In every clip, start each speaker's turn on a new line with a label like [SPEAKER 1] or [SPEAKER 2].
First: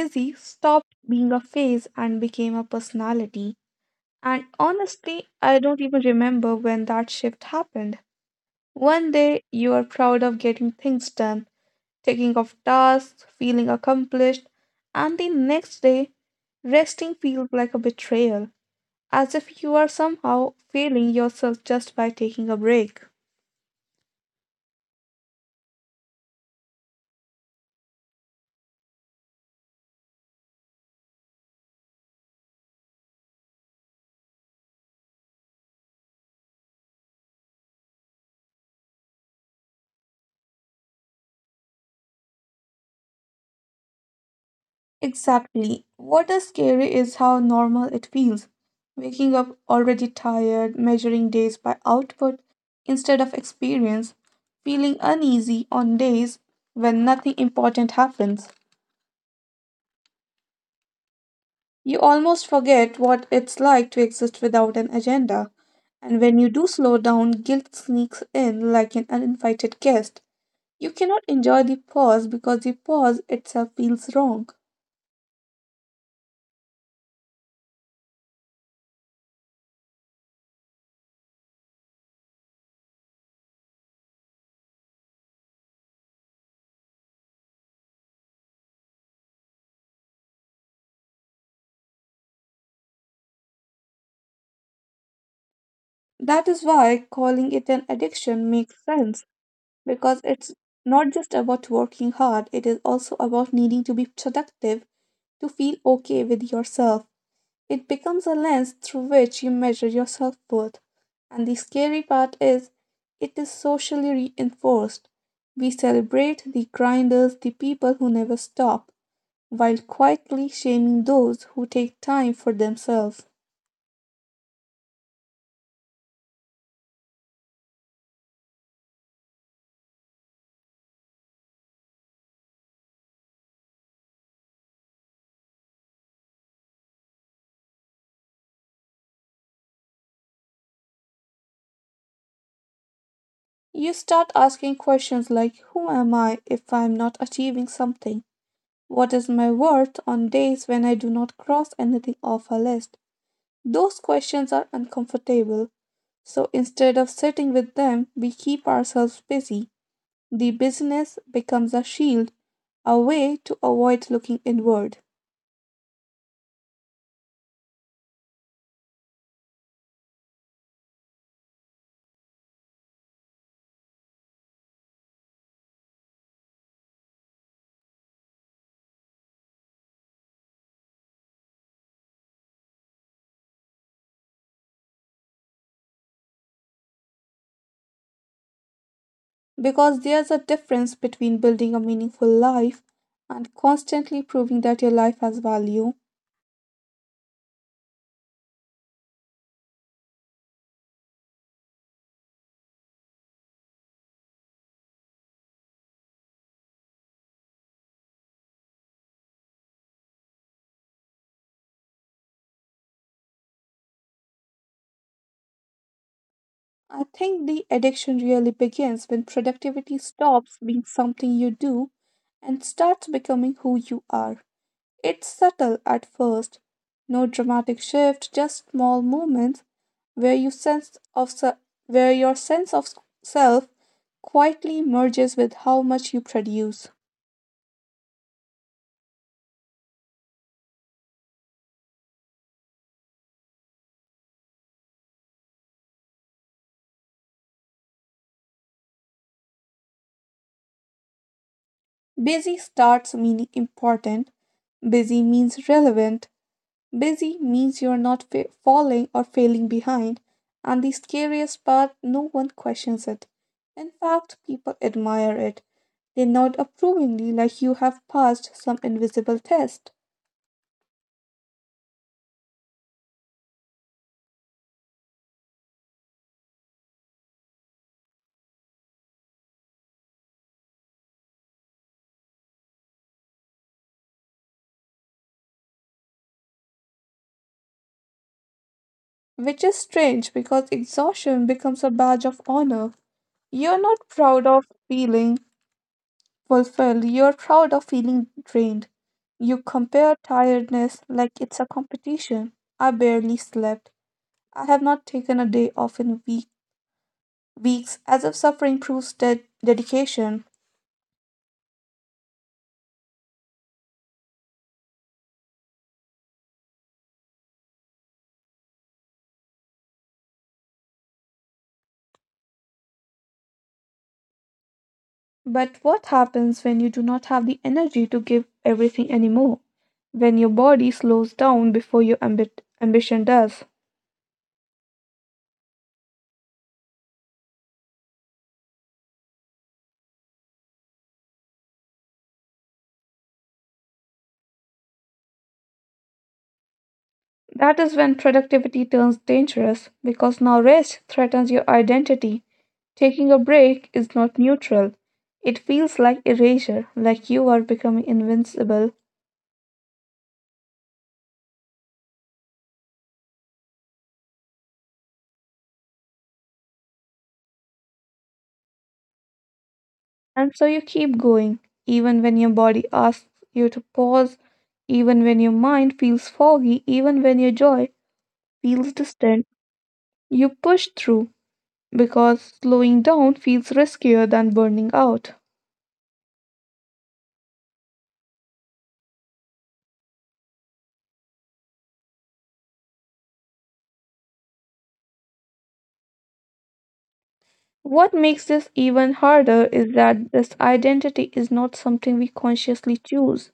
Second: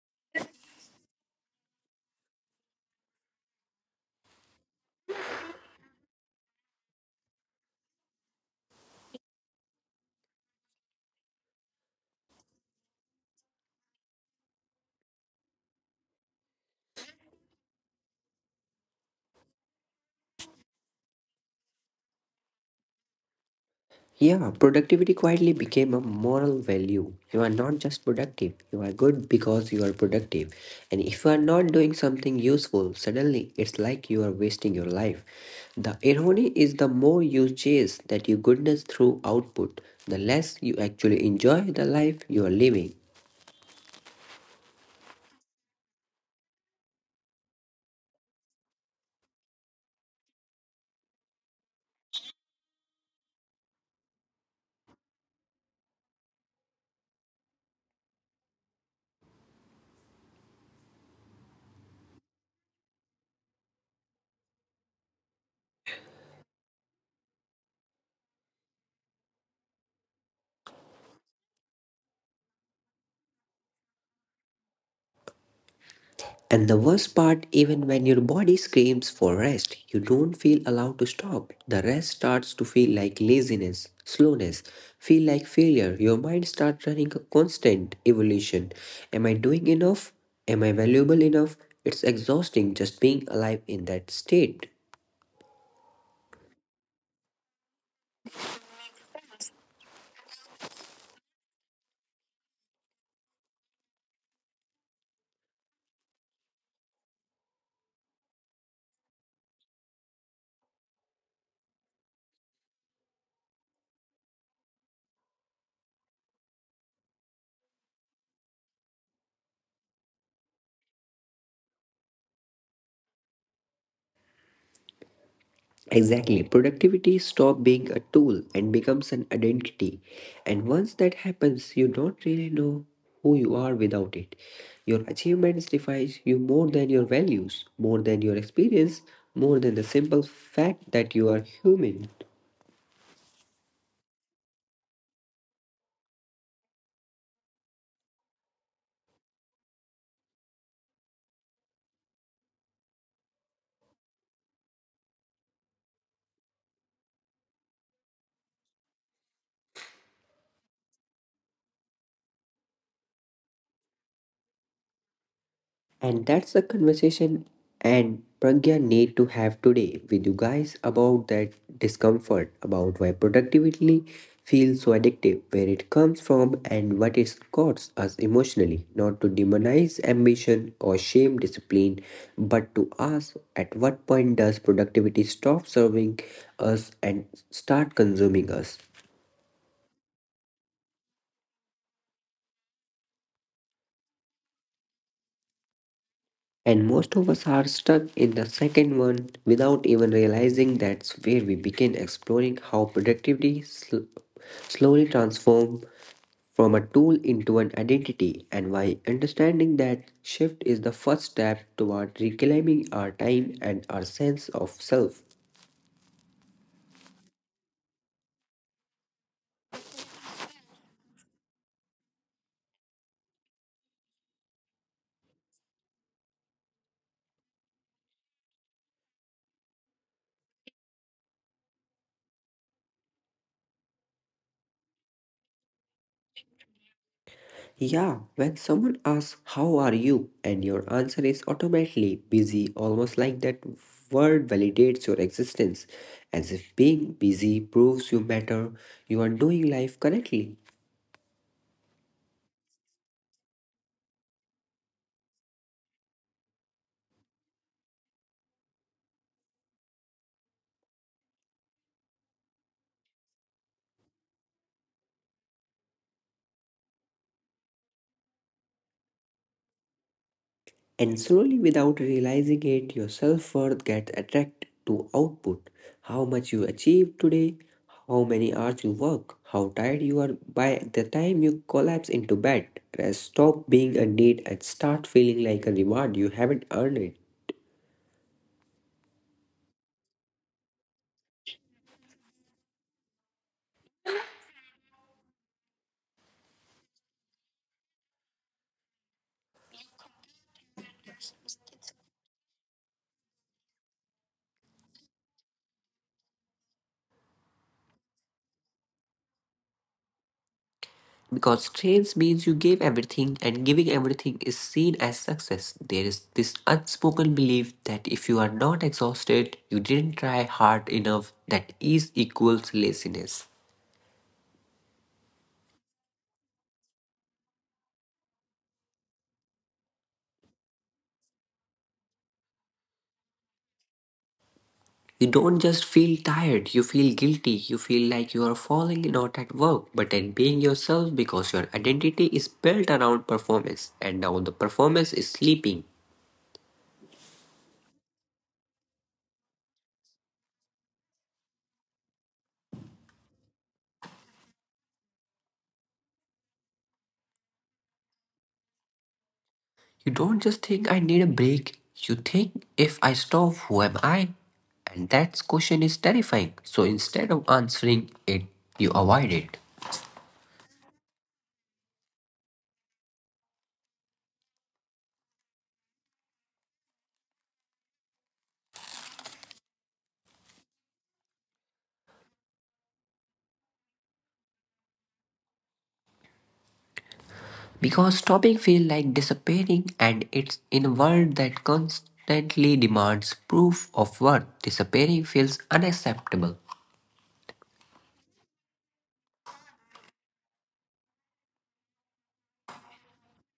[SPEAKER 1] busy stopped being a phase and became a personality. And honestly, I don't even remember when that shift happened. One day, you are proud of getting things done, taking off tasks, feeling accomplished, and the next day, resting feels like a betrayal, as if you are somehow failing yourself just by taking a break.
[SPEAKER 2] Yeah, productivity quietly became a moral value. You are not just productive, you are good because you are productive. And if you are not doing something useful, suddenly it's like you are wasting your life. The irony is the more you chase that you goodness through output, the less you actually enjoy the life you are living.
[SPEAKER 1] Exactly. What is scary is how normal it feels. Waking up already tired, measuring days by output instead of experience, feeling uneasy on days when nothing important happens. You almost forget what it's like to exist without an agenda. And when you do slow down, guilt sneaks in like an uninvited guest. You cannot enjoy the pause because the pause itself feels wrong.
[SPEAKER 2] And the worst part, even when your body screams for rest, you don't feel allowed to stop. The rest starts to feel like laziness, slowness, feel like failure. Your mind starts running a constant evolution. Am I doing enough? Am I valuable enough? It's exhausting just being alive in that state.
[SPEAKER 1] That is why calling it an addiction makes sense. Because it's not just about working hard, it is also about needing to be productive to feel okay with yourself. It becomes a lens through which you measure your self worth. And the scary part is, it is socially reinforced. We celebrate the grinders, the people who never stop, while quietly shaming those who take time for themselves.
[SPEAKER 2] Exactly. Productivity stop being a tool and becomes an identity. And once that happens, you don't really know who you are without it. Your achievements define you more than your values, more than your experience, more than the simple fact that you are human.
[SPEAKER 1] You start asking questions like, who am I if I'm not achieving something? What is my worth on days when I do not cross anything off a list? Those questions are uncomfortable, so instead of sitting with them, we keep ourselves busy. The busyness becomes a shield, a way to avoid looking inward.
[SPEAKER 2] And that's the conversation and Pragya need to have today with you guys about that discomfort, about why productivity feels so addictive, where it comes from, and what it costs us emotionally. Not to demonize ambition or shame discipline, but to ask at what point does productivity stop serving us and start consuming us?
[SPEAKER 1] Because there's a difference between building a meaningful life and constantly proving that your life has value.
[SPEAKER 2] And most of us are stuck in the second one without even realizing that's where we begin exploring how productivity slowly transforms from a tool into an identity and why understanding that shift is the first step toward reclaiming our time and our sense of self.
[SPEAKER 1] I think the addiction really begins when productivity stops being something you do and starts becoming who you are. It's subtle at first, no dramatic shift, just small moments where you sense of se- where your sense of self quietly merges with how much you produce.
[SPEAKER 2] Yeah, when someone asks, how are you? And your answer is automatically busy, almost like that word validates your existence, as if being busy proves you matter, you are doing life correctly.
[SPEAKER 1] Busy starts meaning important. Busy means relevant. Busy means you're not falling or failing behind. And the scariest part, no one questions it. In fact, people admire it. They nod approvingly like you have passed some invisible test.
[SPEAKER 2] And slowly, without realizing it, your self worth gets attracted to output, how much you achieve today, how many hours you work, how tired you are by the time you collapse into bed. Rest stop being a need and start feeling like a reward you haven't earned it.
[SPEAKER 1] Which is strange because exhaustion becomes a badge of honor. You're not proud of feeling fulfilled, you're proud of feeling drained. You compare tiredness like it's a competition. I barely slept. I have not taken a day off in weeks, as if suffering proves dedication.
[SPEAKER 2] Because strength means you gave everything, and giving everything is seen as success. There is this unspoken belief that if you are not exhausted, you didn't try hard enough, that ease equals laziness.
[SPEAKER 1] But what happens when you do not have the energy to give everything anymore? When your body slows down before your ambition does?
[SPEAKER 2] You don't just feel tired, you feel guilty, you feel like you are falling not at work, but at being yourself because your identity is built around performance, and now the performance is sleeping.
[SPEAKER 1] That is when productivity turns dangerous because now rest threatens your identity. Taking a break is not neutral. It feels like erasure, like you are becoming invincible.
[SPEAKER 2] You don't just think I need a break. You think if I stop, who am I? And that question is terrifying. So instead of answering it, you avoid it.
[SPEAKER 1] And so you keep going, even when your body asks you to pause, even when your mind feels foggy, even when your joy feels distant. You push through because slowing down feels riskier than burning out.
[SPEAKER 2] Because stopping feels like disappearing, and it's in a world that constantly demands proof of worth, disappearing feels unacceptable.
[SPEAKER 1] What makes this even harder is that this identity is not something we consciously choose.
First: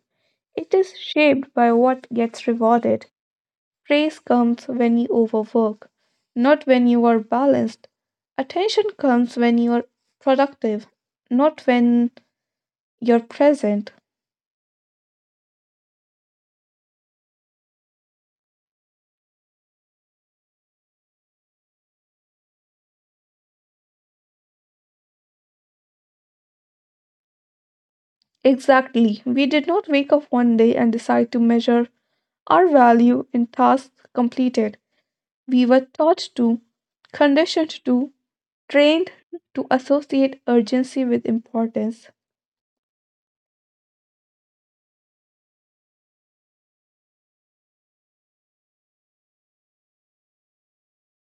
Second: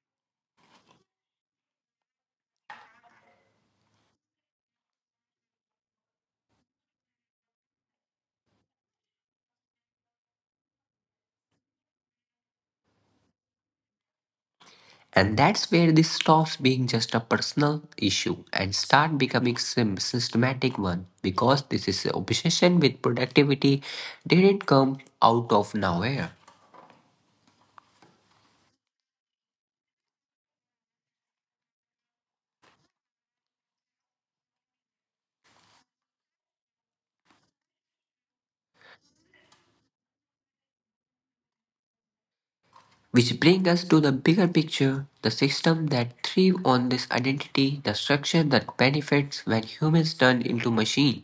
[SPEAKER 1] It is shaped by what gets rewarded. Praise comes when you overwork, not when you are balanced. Attention comes when you are productive, not when you're present.
[SPEAKER 2] And that's where this stops being just a personal issue and start becoming systematic one, because this is obsession with productivity didn't come out of nowhere.
[SPEAKER 1] Exactly. We did not wake up one day and decide to measure our value in tasks completed. We were taught to, conditioned to, trained to associate urgency with importance.
[SPEAKER 2] Which brings us to the bigger picture, the system that thrive on this identity, the structure that benefits when humans turn into machine.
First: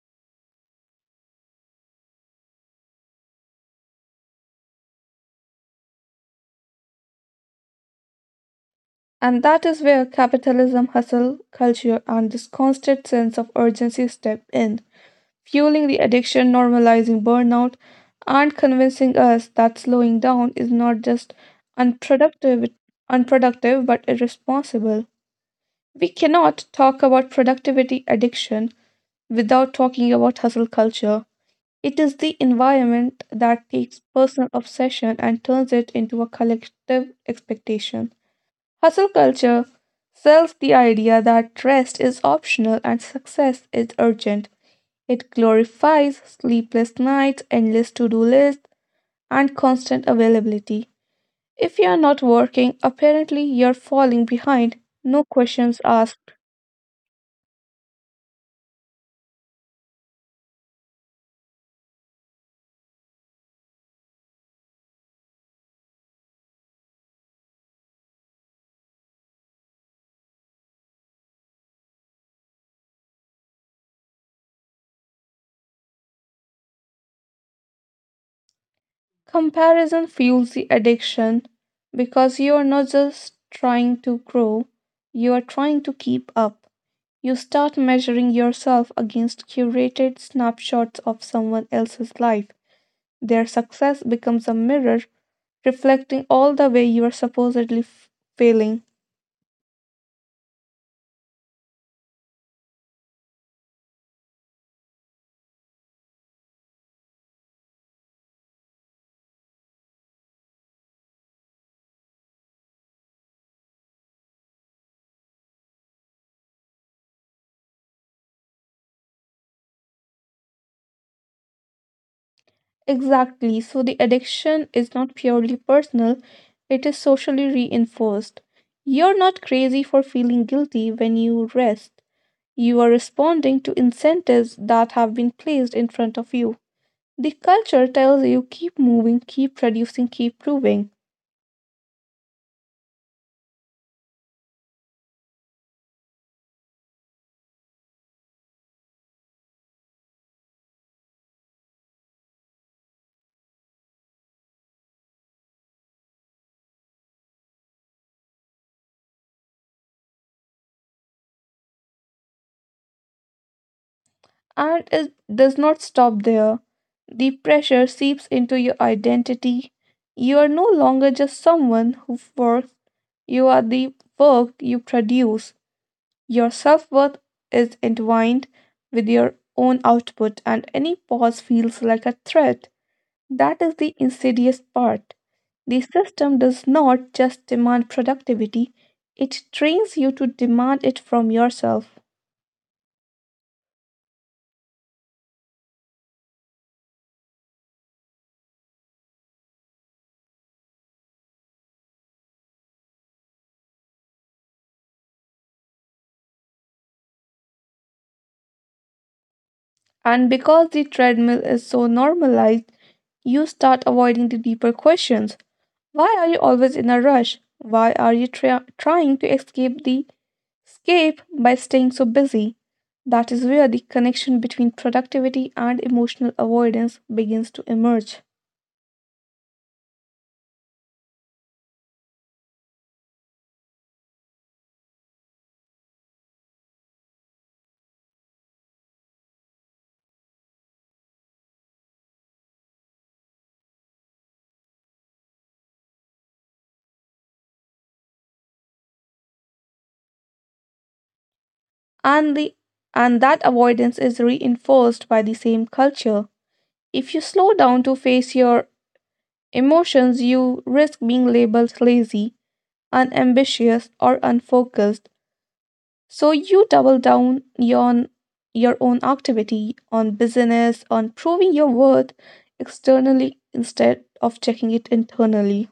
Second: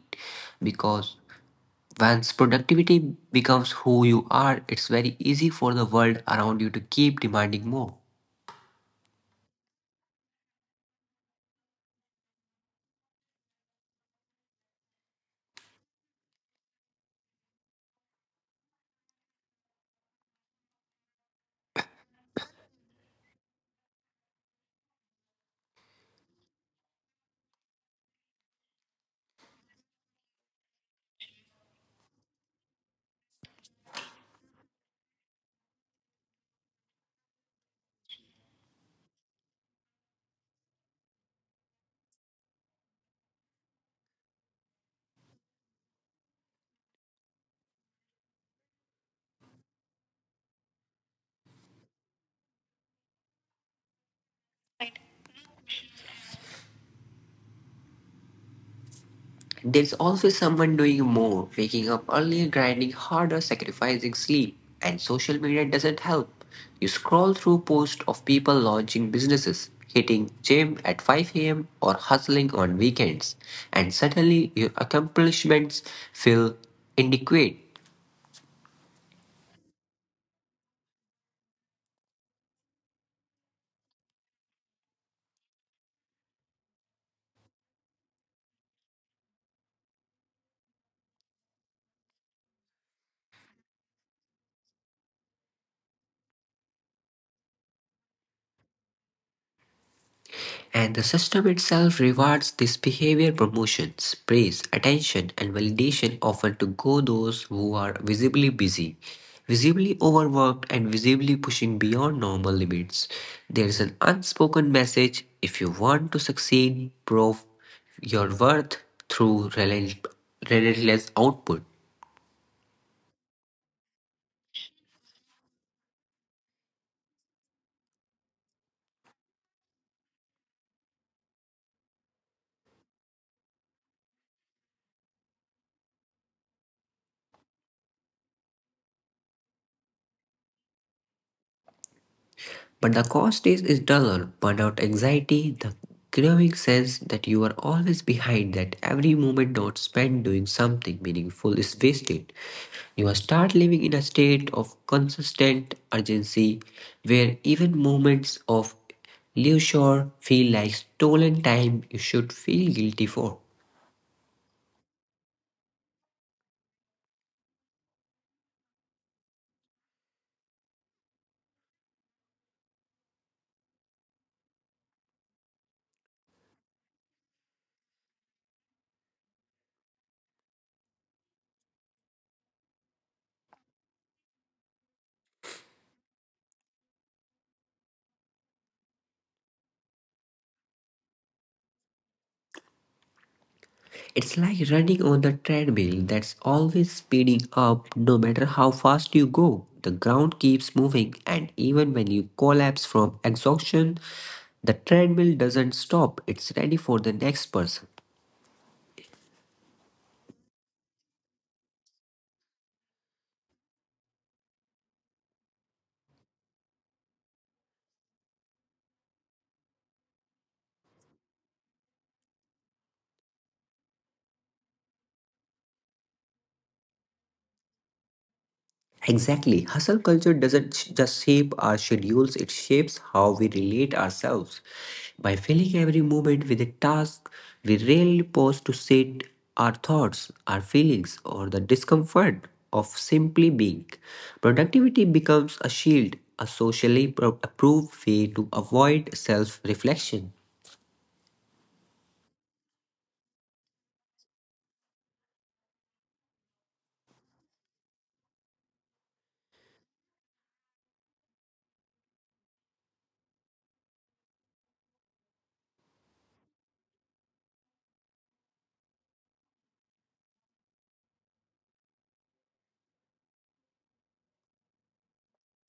[SPEAKER 2] Because once productivity becomes who you are, it's very easy for the world around you to keep demanding more.
[SPEAKER 1] And that is where capitalism, hustle culture, and this constant sense of urgency step in, fueling the addiction, normalizing burnout, and convincing us that slowing down is not just unproductive, unproductive but irresponsible. We cannot talk about productivity addiction without talking about hustle culture. It is the environment that takes personal obsession and turns it into a collective expectation. Hustle culture sells the idea that rest is optional and success is urgent. It glorifies sleepless nights, endless to do lists, and constant availability. If you are not working, apparently you're falling behind. No questions asked.
[SPEAKER 2] There's always someone doing more, waking up early, grinding harder, sacrificing sleep, and social media doesn't help. You scroll through posts of people launching businesses, hitting gym at 5 a.m. or hustling on weekends, and suddenly your accomplishments feel inadequate.
[SPEAKER 1] Comparison fuels the addiction because you are not just trying to grow, you are trying to keep up. You start measuring yourself against curated snapshots of someone else's life. Their success becomes a mirror reflecting all the way you are supposedly failing.
[SPEAKER 2] And the system itself rewards this behavior, promotions, praise, attention, and validation offered to go those who are visibly busy, visibly overworked, and visibly pushing beyond normal limits. There is an unspoken message, if you want to succeed, prove your worth through relentless output.
[SPEAKER 1] Exactly. So the addiction is not purely personal, it is socially reinforced. You're not crazy for feeling guilty when you rest. You are responding to incentives that have been placed in front of you. The culture tells you keep moving, keep producing, keep proving,
[SPEAKER 2] But the cost is dollar, burnout, anxiety, the growing sense that you are always behind, that every moment not spent doing something meaningful is wasted. You will start living in a state of consistent urgency where even moments of leisure feel like stolen time you should feel guilty for.
[SPEAKER 1] and it does not stop there. The pressure seeps into your identity. You are no longer just someone who works, you are the work you produce. Your self worth is entwined with your own output, and any pause feels like a threat. That is the insidious part. The system does not just demand productivity, it trains you to demand it from yourself.
[SPEAKER 2] It's like running on the treadmill that's always speeding up no matter how fast you go. The ground keeps moving, and even when you collapse from exhaustion, the treadmill doesn't stop. It's ready for the next person.
[SPEAKER 1] And because the treadmill is so normalized, you start avoiding the deeper questions. Why are you always in a rush? Why are you trying to escape the escape by staying so busy? That is where the connection between productivity and emotional avoidance begins to emerge.
[SPEAKER 2] Exactly. Hustle culture doesn't just shape our schedules, it shapes how we relate ourselves. By filling every moment with a task, we rarely pause to sit our thoughts, our feelings, or the discomfort of simply being. Productivity becomes a shield, a socially approved way to avoid self reflection.
[SPEAKER 1] and the and that avoidance is reinforced by the same culture. If you slow down to face your emotions, you risk being labeled lazy, unambitious, or unfocused, so you double down on your own activity, on business, on proving your worth externally instead of checking it internally.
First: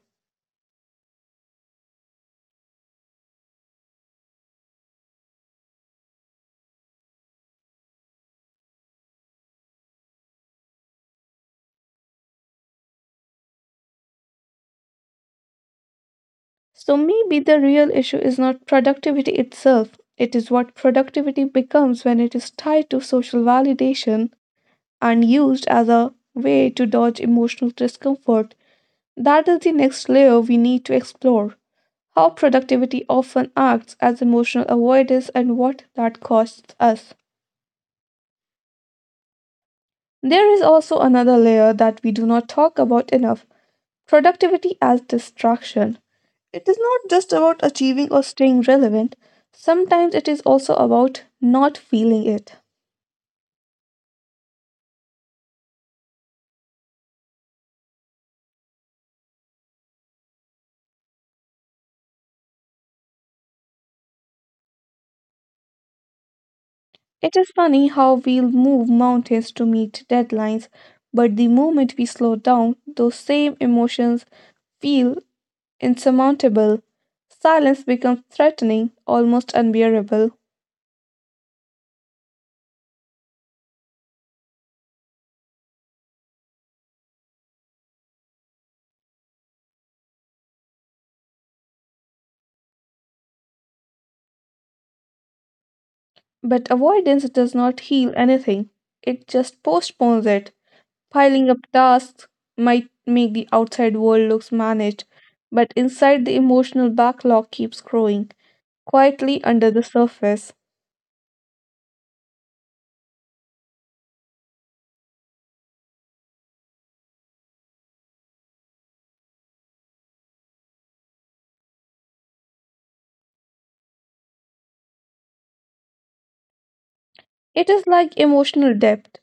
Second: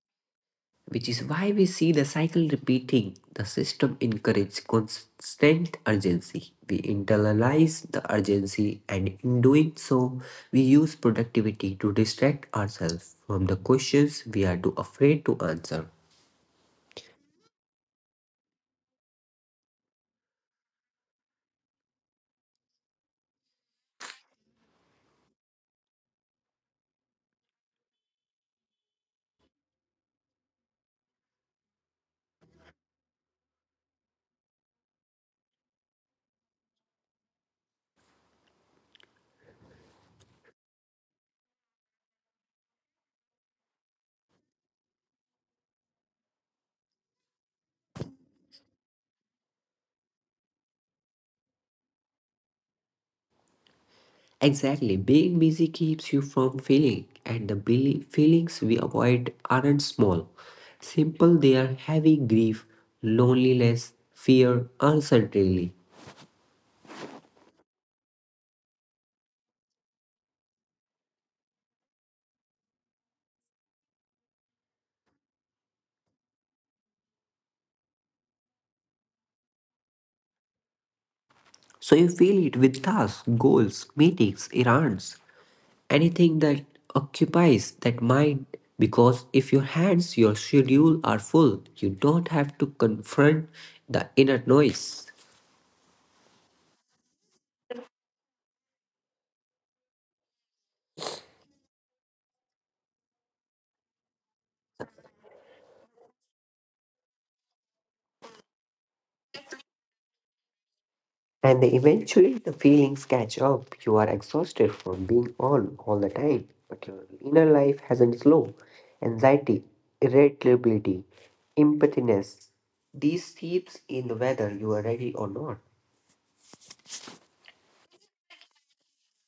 [SPEAKER 2] Which is why we see the cycle repeating. The system encourages constant urgency. We internalize the urgency, and in doing so, we use productivity to distract ourselves from the questions we are too afraid to answer.
[SPEAKER 1] So maybe the real issue is not productivity itself, it is what productivity becomes when it is tied to social validation and used as a way to dodge emotional discomfort. That is the next layer we need to explore, how productivity often acts as emotional avoidance and what that costs us. There is also another layer that we do not talk about enough, productivity as distraction. It is not just about achieving or staying relevant, sometimes it is also about not feeling it.
[SPEAKER 2] Exactly, being busy keeps you from feeling, and the feelings we avoid aren't small. Simple, they are heavy grief, loneliness, fear, uncertainty.
[SPEAKER 1] It is funny how we'll move mountains to meet deadlines, but the moment we slow down, those same emotions feel insurmountable. Silence becomes threatening, almost unbearable.
[SPEAKER 2] So you fill it with tasks, goals, meetings, errands, anything that occupies that mind. Because if your hands, your schedule are full, you don't have to confront the inner noise.
[SPEAKER 1] But avoidance does not heal anything, it just postpones it. Piling up tasks might make the outside world looks managed, but inside the emotional backlog keeps growing, quietly under the surface.
[SPEAKER 2] And eventually the feelings catch up. You are exhausted from being on all the time, but your inner life hasn't slow. Anxiety, irritability, empathiness. These seeps in whether you are ready or not.
[SPEAKER 1] It is like emotional depth.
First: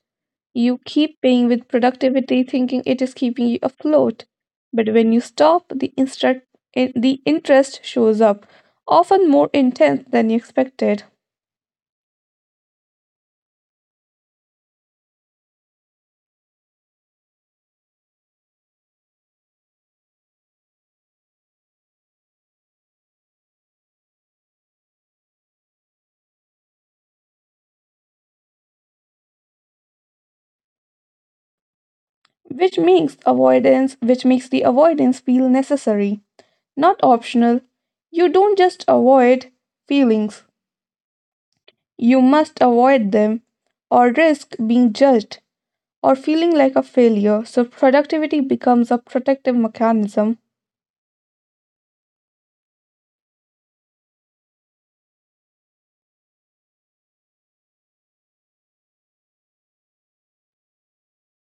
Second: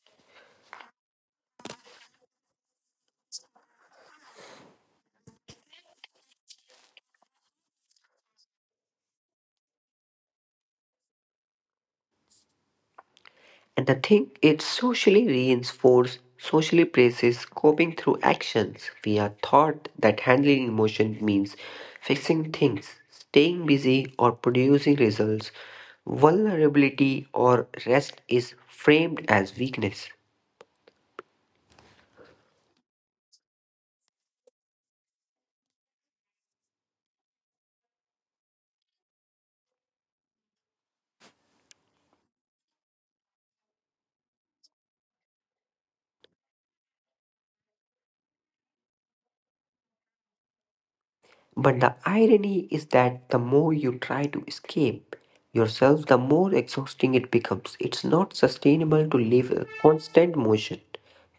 [SPEAKER 1] You keep paying with productivity, thinking it is keeping you afloat. But when you stop, the interest shows up, often more intense than you expected,
[SPEAKER 2] And the thing it socially reinforces, socially praises coping through actions. We are taught that handling emotion means fixing things, staying busy, or producing results. Vulnerability or rest is framed as weakness.
[SPEAKER 1] which makes the avoidance feel necessary, not optional. You don't just avoid feelings; you must avoid them, or risk being judged or feeling like a failure. So productivity becomes a protective mechanism.
[SPEAKER 2] But the irony is that the more you try to escape yourself, the more exhausting it becomes. It's not sustainable to live in constant motion.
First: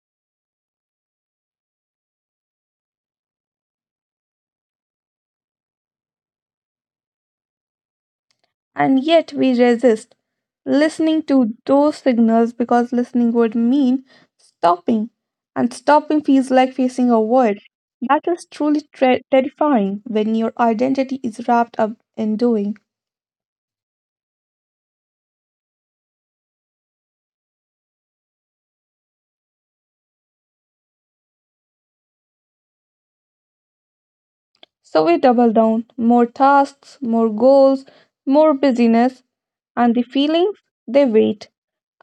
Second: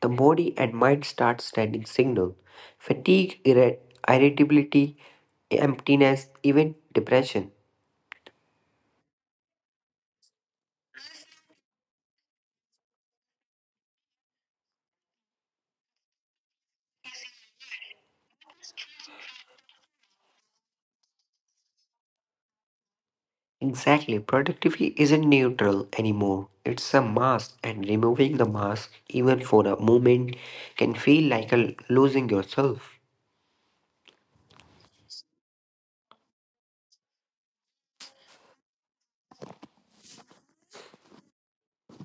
[SPEAKER 2] The body and mind start sending signals. Fatigue, irritability, emptiness, even depression.
[SPEAKER 1] And yet we resist listening to those signals because listening would mean stopping. And stopping feels like facing a word. That is truly terrifying when your identity is wrapped up in doing.
[SPEAKER 2] Exactly, productivity isn't neutral anymore. It's a mask, and removing the mask, even for a moment, can feel like a losing yourself.
[SPEAKER 1] So we double down, more tasks, more goals, more busyness, and the feelings, they wait.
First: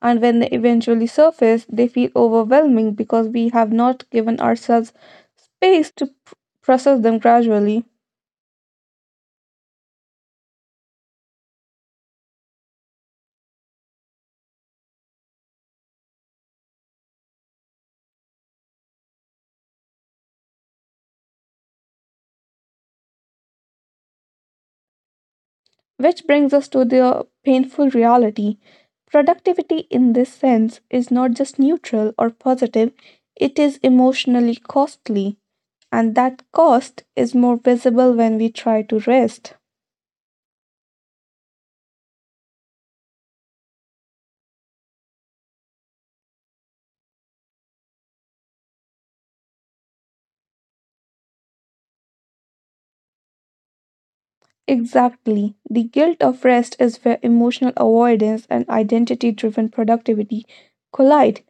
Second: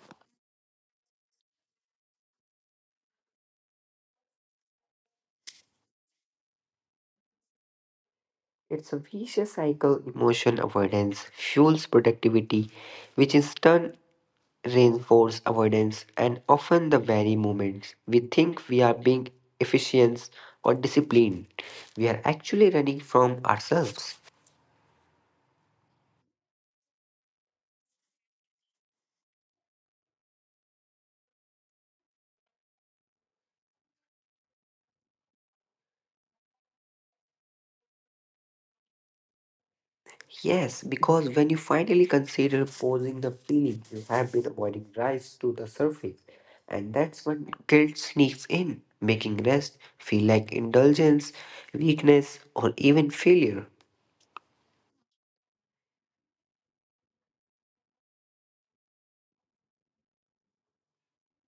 [SPEAKER 1] And when they eventually surface, they feel overwhelming because we have not given ourselves space to process them gradually.
[SPEAKER 2] It's a vicious cycle. Emotion avoidance fuels productivity, which in turn reinforces avoidance, and often the very moments we think we are being efficient or disciplined, we are actually running from ourselves.
[SPEAKER 1] Which brings us to the painful reality. Productivity, in this sense, is not just neutral or positive, it is emotionally costly. And that cost is more visible when we try to rest.
[SPEAKER 2] Yes, because when you finally consider pausing, the feeling you have been avoiding rise to the surface, and that's when guilt sneaks in, making rest feel like indulgence, weakness, or even failure.
[SPEAKER 1] Exactly. The guilt of rest is where emotional avoidance and identity driven productivity collide.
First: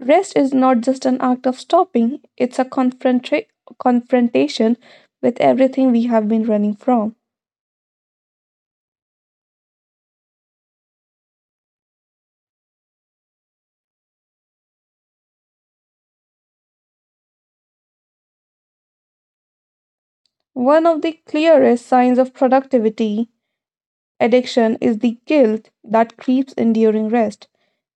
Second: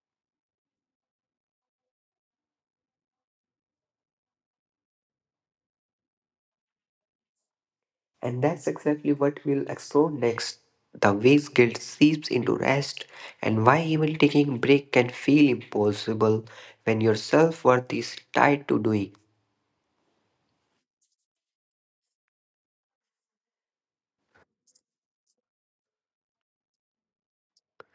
[SPEAKER 1] Rest is not just an act of stopping, it's a confrontation with everything we have been running from.
[SPEAKER 2] And that's exactly what we'll explore next, the ways guilt seeps into rest, and why even taking a break can feel impossible when your self worth is tied to doing.
[SPEAKER 1] One of the clearest signs of productivity addiction is the guilt that creeps in during rest.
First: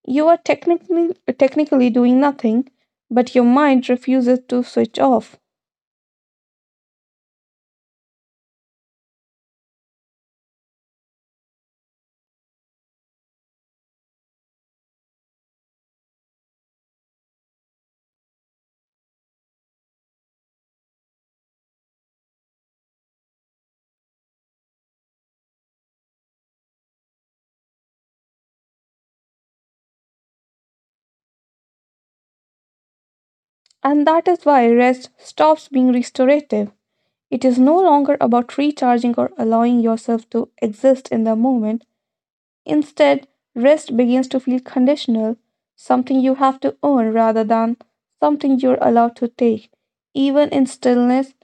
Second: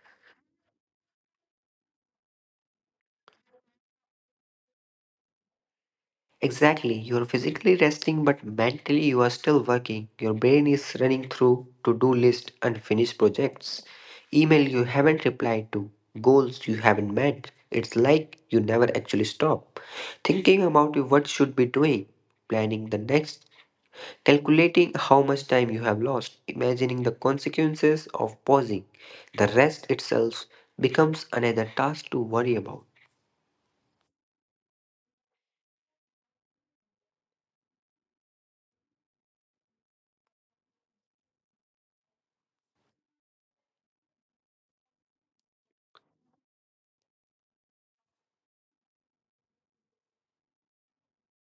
[SPEAKER 1] You are technically doing nothing, but your mind refuses to switch off.
[SPEAKER 2] Exactly, you're physically resting, but mentally you are still working. Your brain is running through to do list, unfinished projects, email you haven't replied to, goals you haven't met. It's like you never actually stop thinking about what should be doing, planning the next, calculating how much time you have lost, imagining the consequences of pausing. The rest itself becomes another task to worry about.
[SPEAKER 1] And that is why rest stops being restorative. It is no longer about recharging or allowing yourself to exist in the moment. Instead, rest begins to feel conditional, something you have to earn rather than something you're allowed to take. Even in stillness,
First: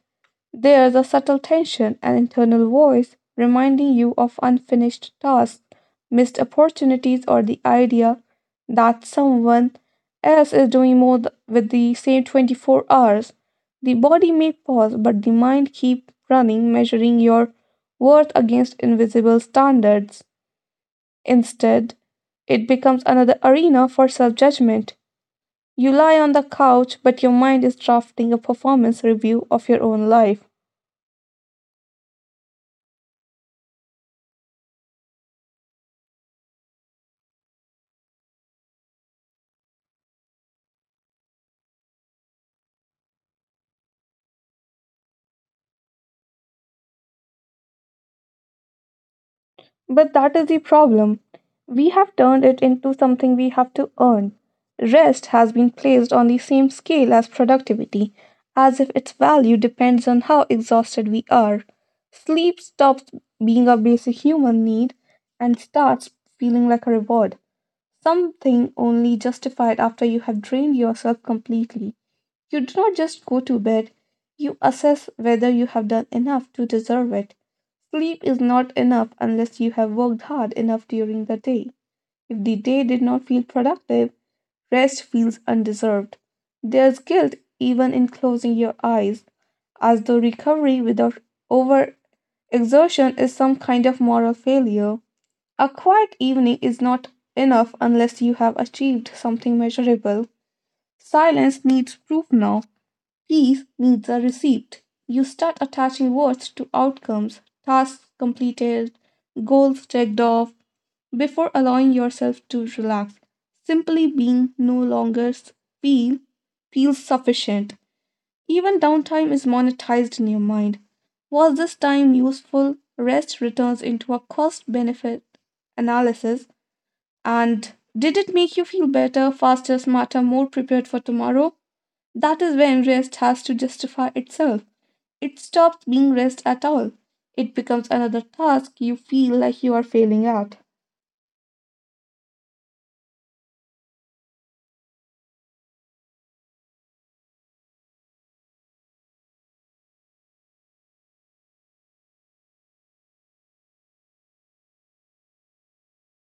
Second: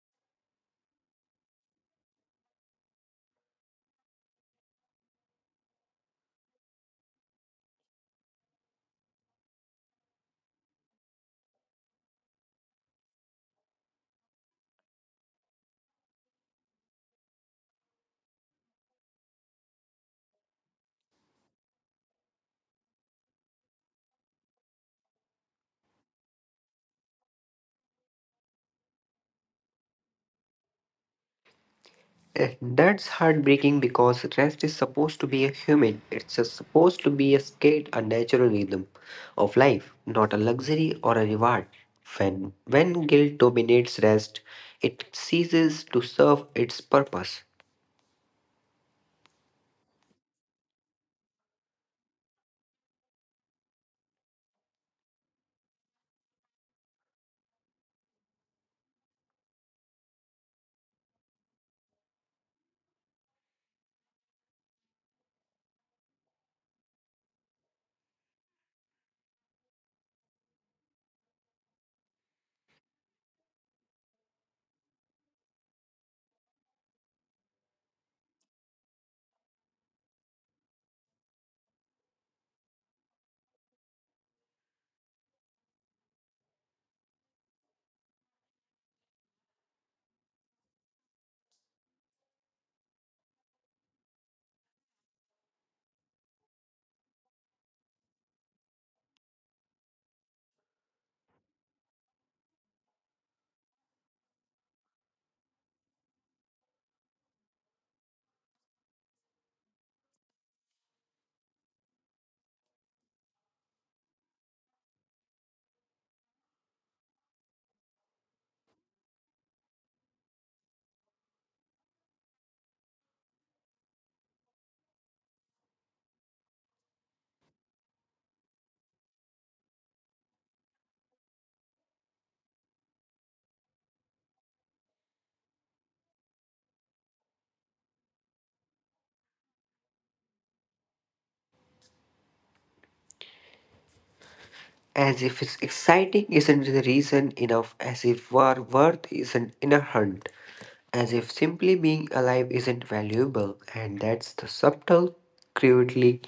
[SPEAKER 1] there's a subtle tension, an internal voice reminding you of unfinished tasks, missed opportunities, or the idea that someone else is doing more with the same 24 hours. The body may pause, but the mind keeps running, measuring your worth against invisible standards. Instead, it becomes another arena for self judgment. You lie on the couch, but your mind is drafting a performance review of your own life.
[SPEAKER 2] And that's heartbreaking because rest is supposed to be a human, it's supposed to be a state, a natural rhythm of life, not a luxury or a reward. When guilt dominates rest, it ceases to serve its purpose.
[SPEAKER 1] But that is the problem. We have turned it into something we have to earn. Rest has been placed on the same scale as productivity, as if its value depends on how exhausted we are. Sleep stops being a basic human need and starts feeling like a reward, something only justified after you have drained yourself completely. You do not just go to bed, you assess whether you have done enough to deserve it. Sleep is not enough unless you have worked hard enough during the day. If the day did not feel productive, rest feels undeserved. There's guilt even in closing your eyes, as though recovery without overexertion is some kind of moral failure. A quiet evening is not enough unless you have achieved something measurable. Silence needs proof now. Peace needs a receipt. You start attaching words to outcomes, tasks completed, goals checked off, before allowing yourself to relax. Simply being no longer feel feels sufficient. Even downtime is monetized in your mind. Was this time useful? Rest returns into a cost benefit analysis. And did it make you feel better, faster, smarter, more prepared for tomorrow? That is when rest has to justify itself. It stops being rest at all. It becomes another task you feel like you are failing at.
[SPEAKER 2] As if it's exciting isn't the reason enough, as if our worth isn't inherent? As if simply being alive isn't valuable, and that's the subtle cruelty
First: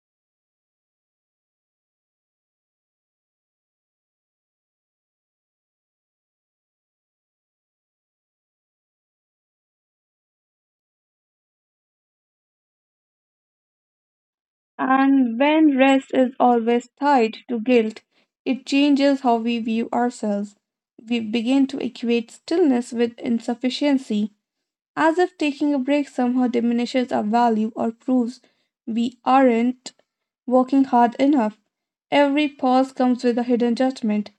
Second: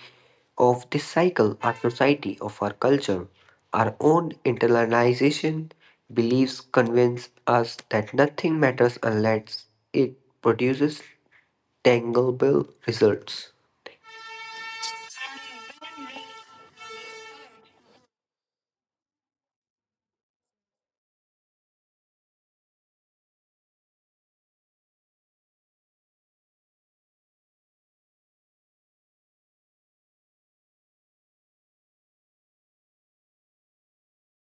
[SPEAKER 2] of this cycle, our society, of our culture. Our own internalization beliefs convince us that nothing matters unless it produces tangible results.
[SPEAKER 1] And when rest is always tied to guilt, it changes how we view ourselves. We begin to equate stillness with insufficiency, as if taking a break somehow diminishes our value or proves we aren't working hard enough. Every pause comes with a hidden judgment,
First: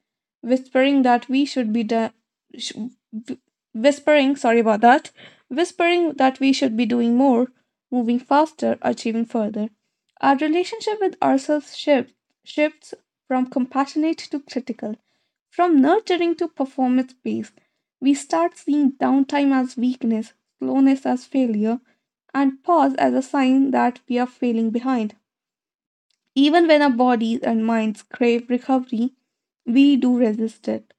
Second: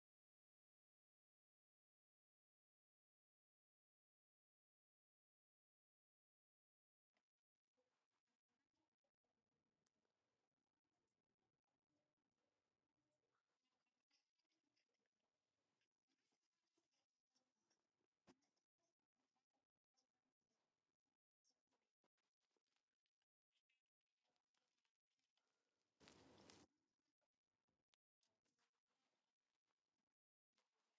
[SPEAKER 1] whispering that we should be done. Sh- wh- Whispering, sorry about that. Whispering that we should be doing more, moving faster, achieving further. Our relationship with ourselves shifts from compassionate to critical, from nurturing to performance based. We start seeing downtime as weakness, slowness as failure, and pause as a sign that we are failing behind. Even when our bodies and minds crave recovery, we do resist it,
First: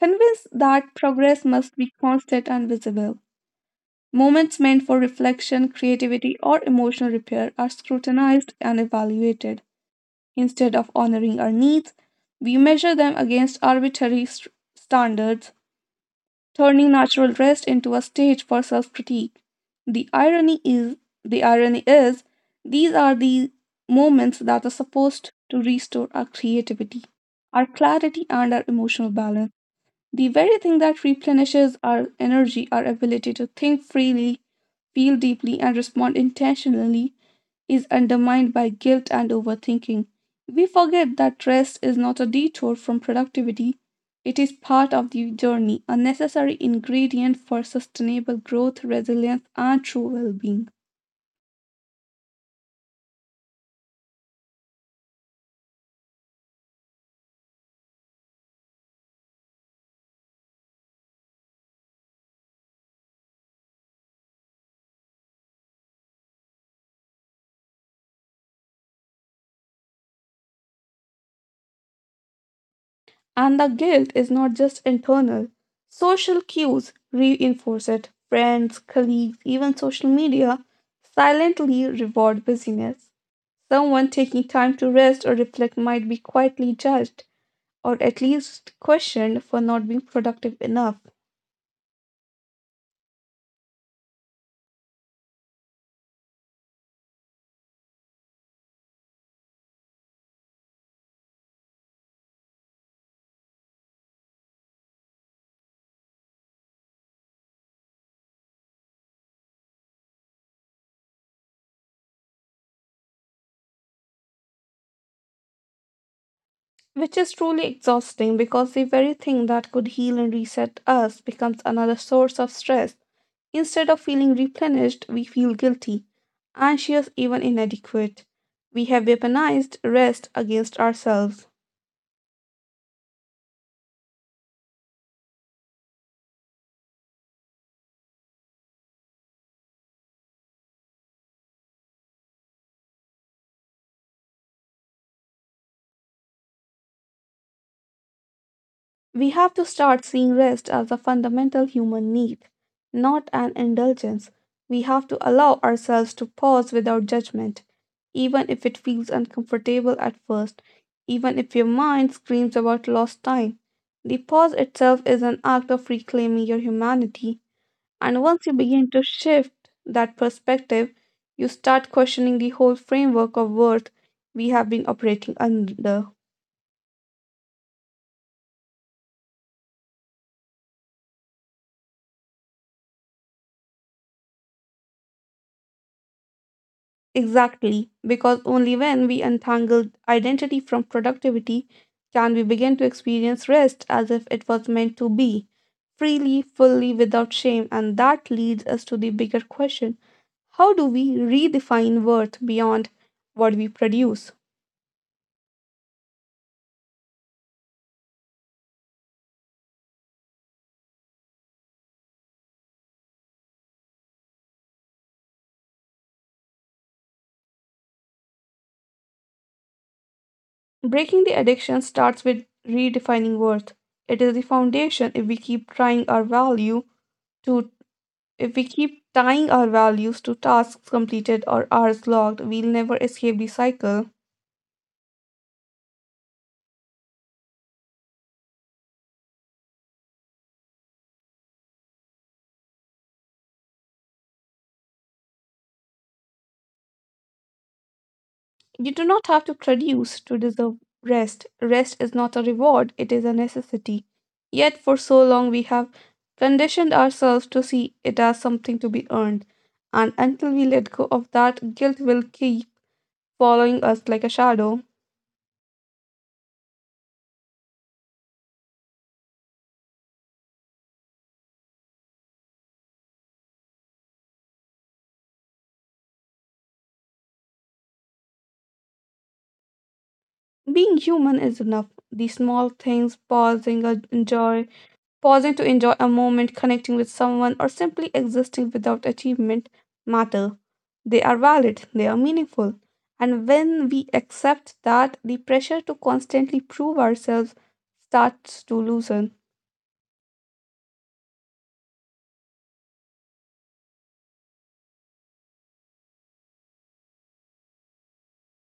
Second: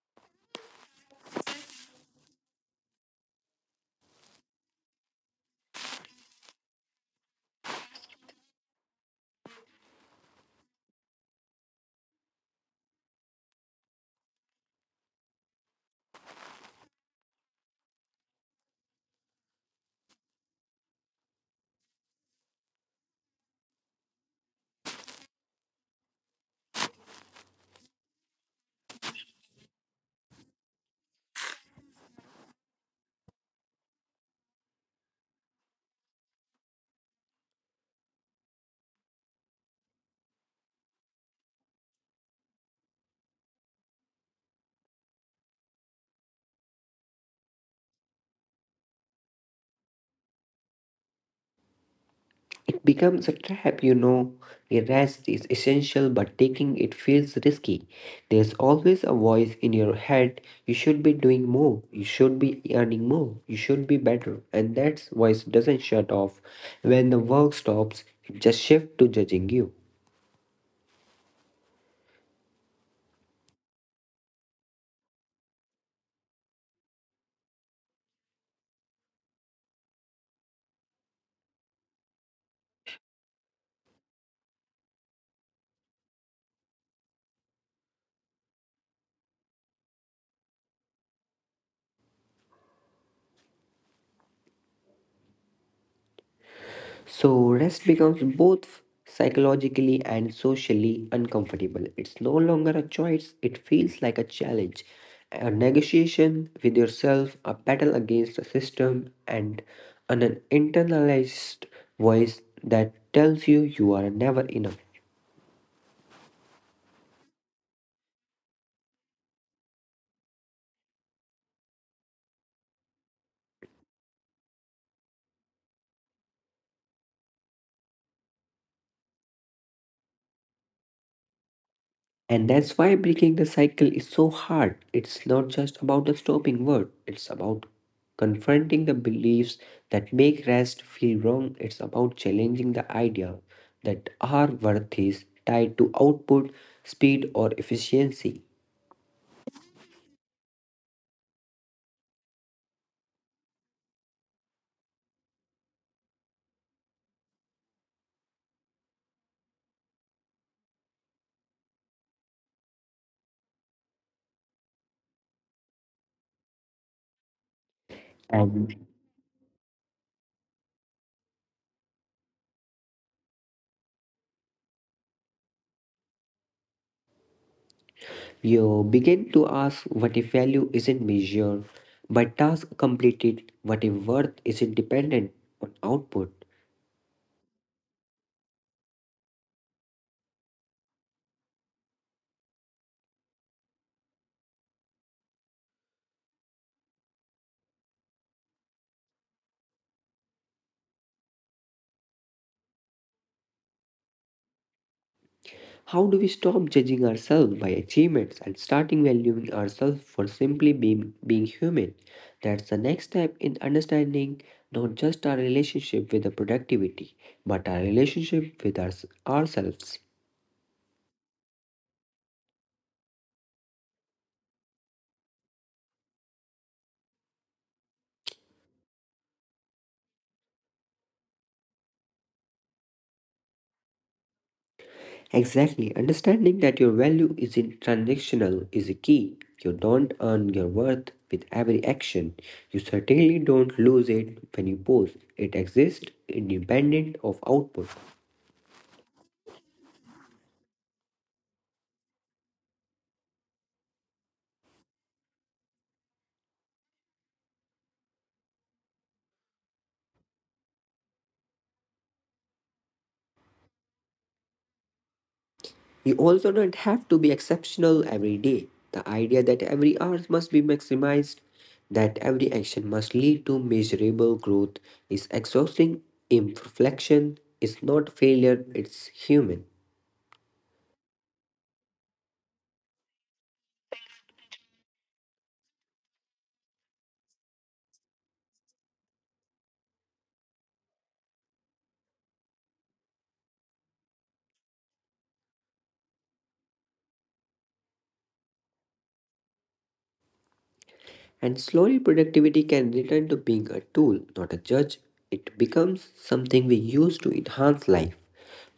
[SPEAKER 1] convinced that progress must be constant and visible. Moments meant for reflection, creativity, or emotional repair are scrutinized and evaluated. Instead of honoring our needs, we measure them against arbitrary standards, turning natural rest into a stage for self-critique. The irony is the irony is these are the moments that are supposed to restore our creativity, our clarity and our emotional balance. The very thing that replenishes our energy, our ability to think freely, feel deeply, and respond intentionally, is undermined by guilt and overthinking. We forget that rest is not a detour from productivity, it is part of the journey, a necessary ingredient for sustainable growth, resilience, and true well being.
[SPEAKER 2] It becomes a trap, you know. A rest is essential, but taking it feels risky. There's always a voice in your head, you should be doing more, you should be earning more, you should be better. And that voice doesn't shut off. When the work stops, it just shifts to judging you.
[SPEAKER 1] And the guilt is not just internal. Social cues reinforce it. Friends, colleagues, even social media silently reward busyness. Someone taking time to rest or reflect might be quietly judged or at least questioned for not being productive enough,
[SPEAKER 2] So, rest becomes both psychologically and socially uncomfortable. It's no longer a choice, it feels like a challenge, a negotiation with yourself, a battle against the system, and an internalized voice that tells you you are never enough.
[SPEAKER 1] which is truly exhausting, because the very thing that could heal and reset us becomes another source of stress. Instead of feeling replenished, we feel guilty, anxious, even inadequate. We have weaponized rest against ourselves.
[SPEAKER 2] And that's why breaking the cycle is so hard. It's not just about the stopping word, it's about confronting the beliefs that make rest feel wrong. It's about challenging the idea that our worth is tied to output, speed, or efficiency.
[SPEAKER 1] We have to start seeing rest as a fundamental human need, not an indulgence. We have to allow ourselves to pause without judgment, even if it feels uncomfortable at first, even if your mind screams about lost time. The pause itself is an act of reclaiming your humanity, and once you
[SPEAKER 2] And
[SPEAKER 1] begin to shift that perspective, you start questioning the whole framework of worth we have been operating under.
[SPEAKER 2] you begin to ask, what if value isn't measured by task completed, what if worth isn't dependent on output.
[SPEAKER 1] Exactly, because only when we untangle identity from productivity can we begin to experience rest as if it was meant to be, freely, fully, without shame. And that leads us to the bigger question: how do we redefine worth beyond what we produce?
[SPEAKER 2] How do we stop judging ourselves by achievements and starting valuing ourselves for simply being, being human? That's the next step in understanding not just our relationship with the productivity, but our relationship with ourselves.
[SPEAKER 1] Breaking the addiction starts with redefining worth. It is the foundation. If we keep trying our value to If we keep tying our values to tasks completed or hours logged, we'll never escape the cycle.
[SPEAKER 2] Exactly, understanding that your value isn't transactional is a key. You don't earn your worth with every action. You certainly don't lose it when you pose. It exists independent of output.
[SPEAKER 1] You do not have to produce to deserve rest. Rest is not a reward, it is a necessity. Yet, for so long, we have conditioned ourselves to see it as something to be earned. And until we let go of that, guilt will keep following us like a shadow.
[SPEAKER 2] You also don't have to be exceptional every day. The idea that every hour must be maximized, that every action must lead to measurable growth, is exhausting. Imperfection is not failure, it's human.
[SPEAKER 1] Being human is enough. The small things, pausing, enjoying pausing to enjoy a moment, connecting with someone, or simply existing without achievement, matter. They are valid, they are meaningful. And when we accept that, the pressure to constantly prove ourselves starts to loosen.
[SPEAKER 2] And slowly, productivity can return to being a tool, not a judge. It becomes something we use to enhance life,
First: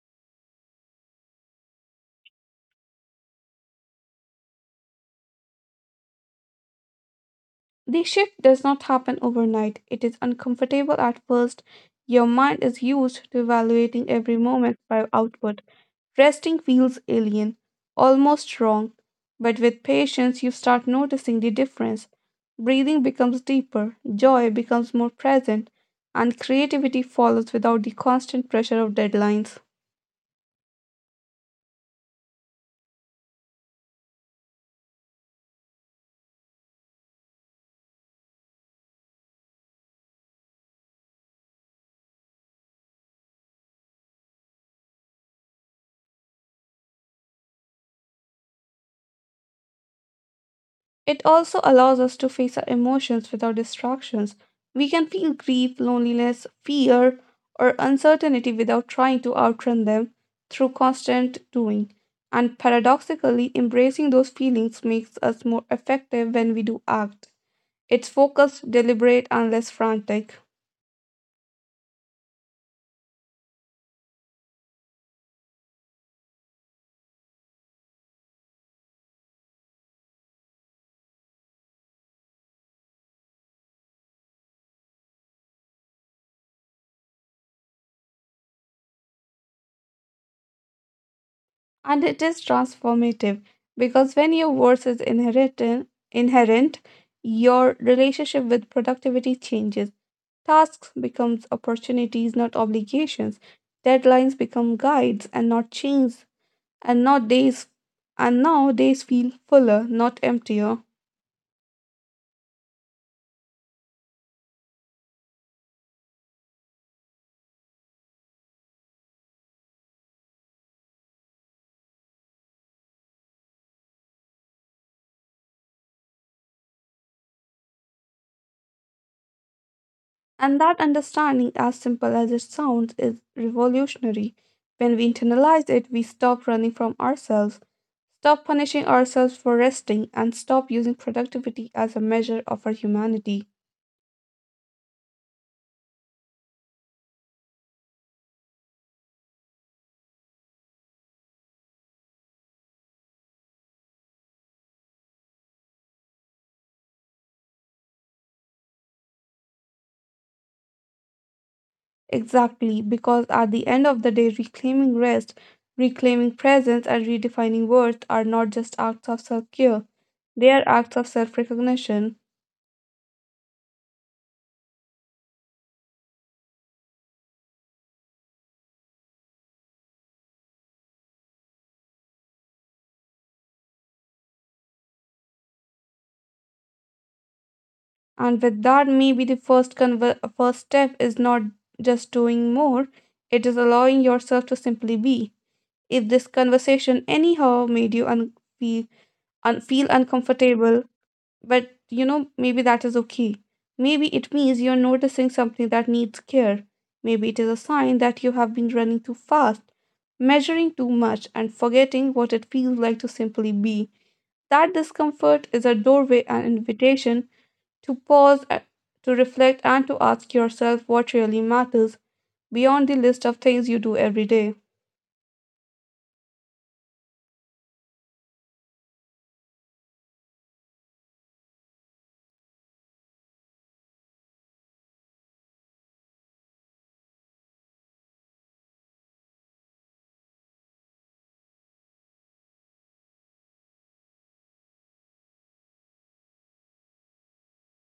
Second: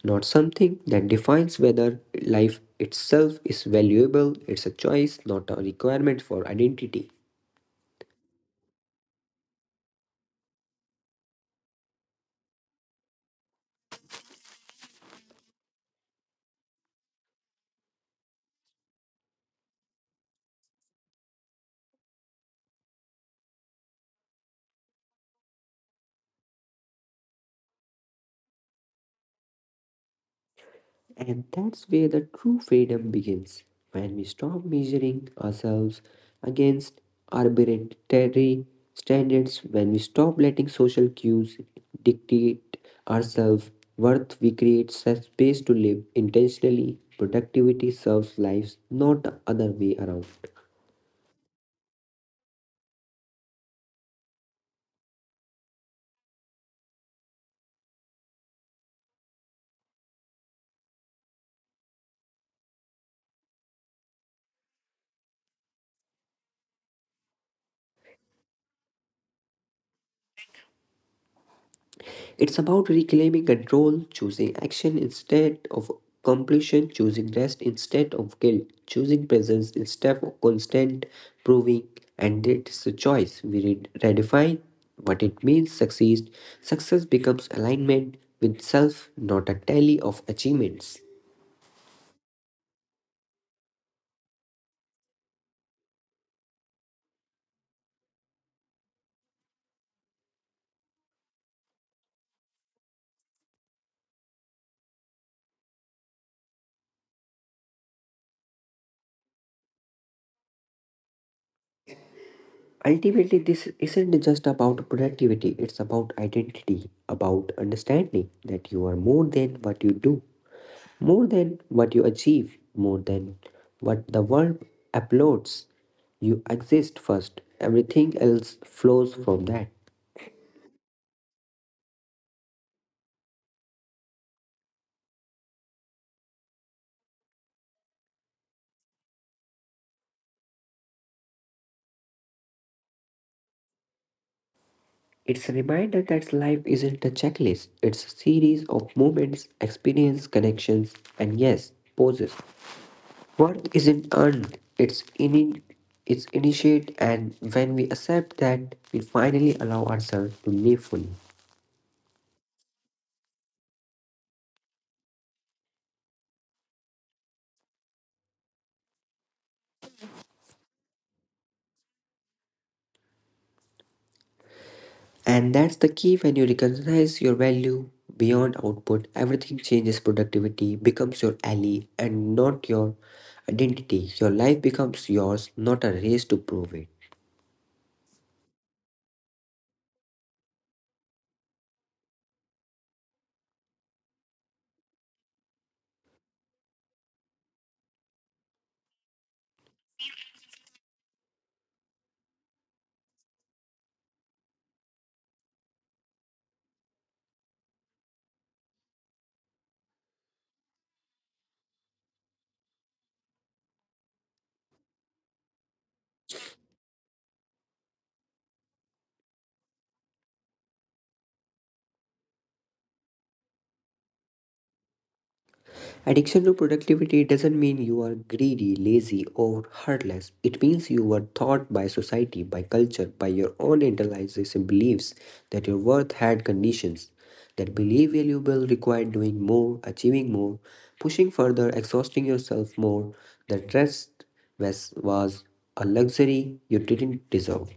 [SPEAKER 2] not something that defines whether life itself is valuable. It's a choice, not a requirement for identity.
[SPEAKER 1] The shift does not happen overnight. It is uncomfortable at first. Your mind is used to evaluating every moment by output. Resting feels alien, almost wrong, but with patience you start noticing the difference. Breathing becomes deeper, joy becomes more present, and creativity follows without the constant pressure of deadlines.
[SPEAKER 2] And that's where the true freedom begins, when we stop measuring ourselves against arbitrary standards, when we stop letting social cues dictate our self worth, we create such space to live intentionally. Productivity serves lives, not the other way around.
[SPEAKER 1] It also allows us to face our emotions without distractions. We can feel grief, loneliness, fear, or uncertainty without trying to outrun them through constant doing. And paradoxically, embracing those feelings makes us more effective when we do act. It's focused, deliberate, and less frantic.
[SPEAKER 2] It's about reclaiming control, choosing action instead of completion, choosing rest instead of guilt, choosing presence instead of constant proving, and it's a choice. We redefine what it means succeed. Success becomes alignment with self, not a tally of achievements.
[SPEAKER 1] And it is transformative, because when your worth is inherent, your relationship with productivity changes. Tasks becomes opportunities, not obligations. Deadlines become guides and not chains, and not days. And now days feel fuller, not emptier.
[SPEAKER 2] Ultimately, this isn't just about productivity, it's about identity, about understanding that you are more than what you do. More than what you achieve, more than what the world applauds, you exist first. Everything else flows from that.
[SPEAKER 1] And that understanding, as simple as it sounds, is revolutionary. When we internalize it, we stop running from ourselves, stop punishing ourselves for resting, and stop using productivity as a measure of our humanity.
[SPEAKER 2] It's a reminder that life isn't a checklist, it's a series of moments, experience, connections, and yes, pauses. Worth isn't earned, it's in it's initiate and when we accept that we finally allow ourselves to live fully.
[SPEAKER 1] Exactly, because at the end of the day, reclaiming rest, reclaiming presence, and redefining worth are not just acts of self care, they are acts of self recognition.
[SPEAKER 2] And that's the key, when you recognize your value beyond output, everything changes. Productivity becomes your ally and not your identity. Your life becomes yours, not a race to prove it.
[SPEAKER 1] And with that, maybe the first step is not just doing more, it is allowing yourself to simply be. If this conversation anyhow made you feel, feel uncomfortable, but maybe that is okay. Maybe it means you're noticing something that needs care. Maybe it is a sign that you have been running too fast, measuring too much, and forgetting what it feels like to simply be. That discomfort is a doorway, an invitation to pause, to reflect, and to ask yourself what really matters beyond the list of things you do every day.
[SPEAKER 2] Addiction to productivity doesn't mean you are greedy, lazy, or heartless. It means you were taught by society, by culture, by your own internalized beliefs that your worth had conditions, that belief valuable required doing more, achieving more, pushing further, exhausting yourself more. That rest was a luxury you didn't deserve.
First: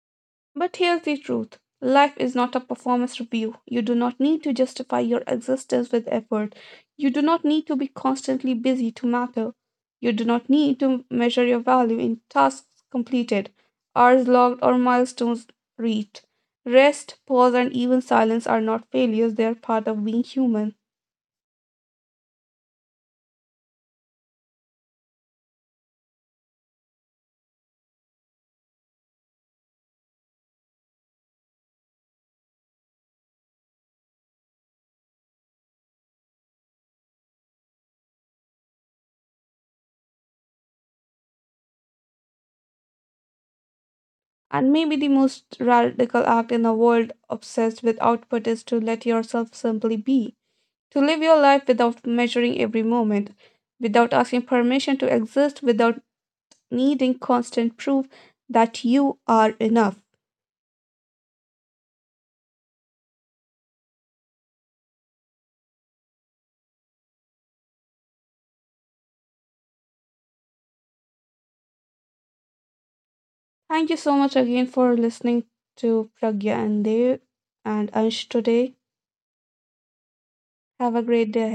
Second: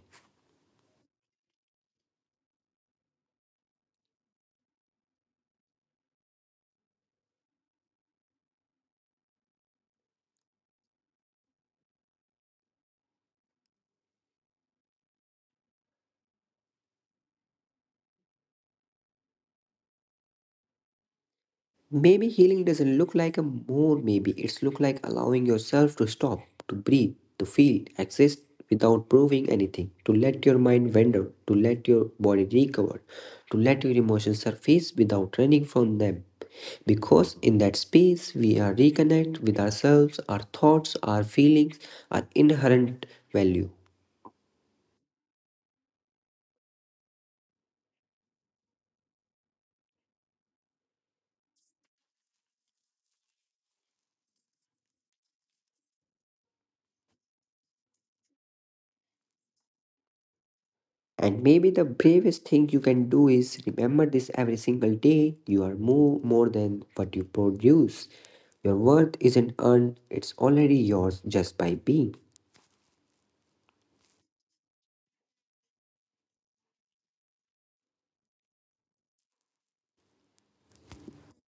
[SPEAKER 1] But here's the truth: life is not a performance review. You do not need to justify your existence with effort. You do not need to be constantly busy to matter. You do not need to measure your value in tasks completed, hours logged, or milestones reached. Rest, pause, and even silence are not failures, they are part of being human.
[SPEAKER 2] Maybe healing doesn't look like a more maybe. It's look like allowing yourself to stop, to breathe, to feel, exist without proving anything, to let your mind wander, to let your body recover, to let your emotions surface without running from them. Because in that space we are reconnect with ourselves, our thoughts, our feelings, our inherent value.
[SPEAKER 1] And maybe the most radical act in a world obsessed with output is to let yourself simply be. To live your life without measuring every moment, without asking permission to exist, without needing constant proof that you are enough.
[SPEAKER 2] And maybe the bravest thing you can do is remember this every single day. You are more than what you produce. Your worth isn't earned, it's already yours just by being.
[SPEAKER 1] Thank you so much again for listening to Pragya and Dev and Ansh today. Have a great day ahead.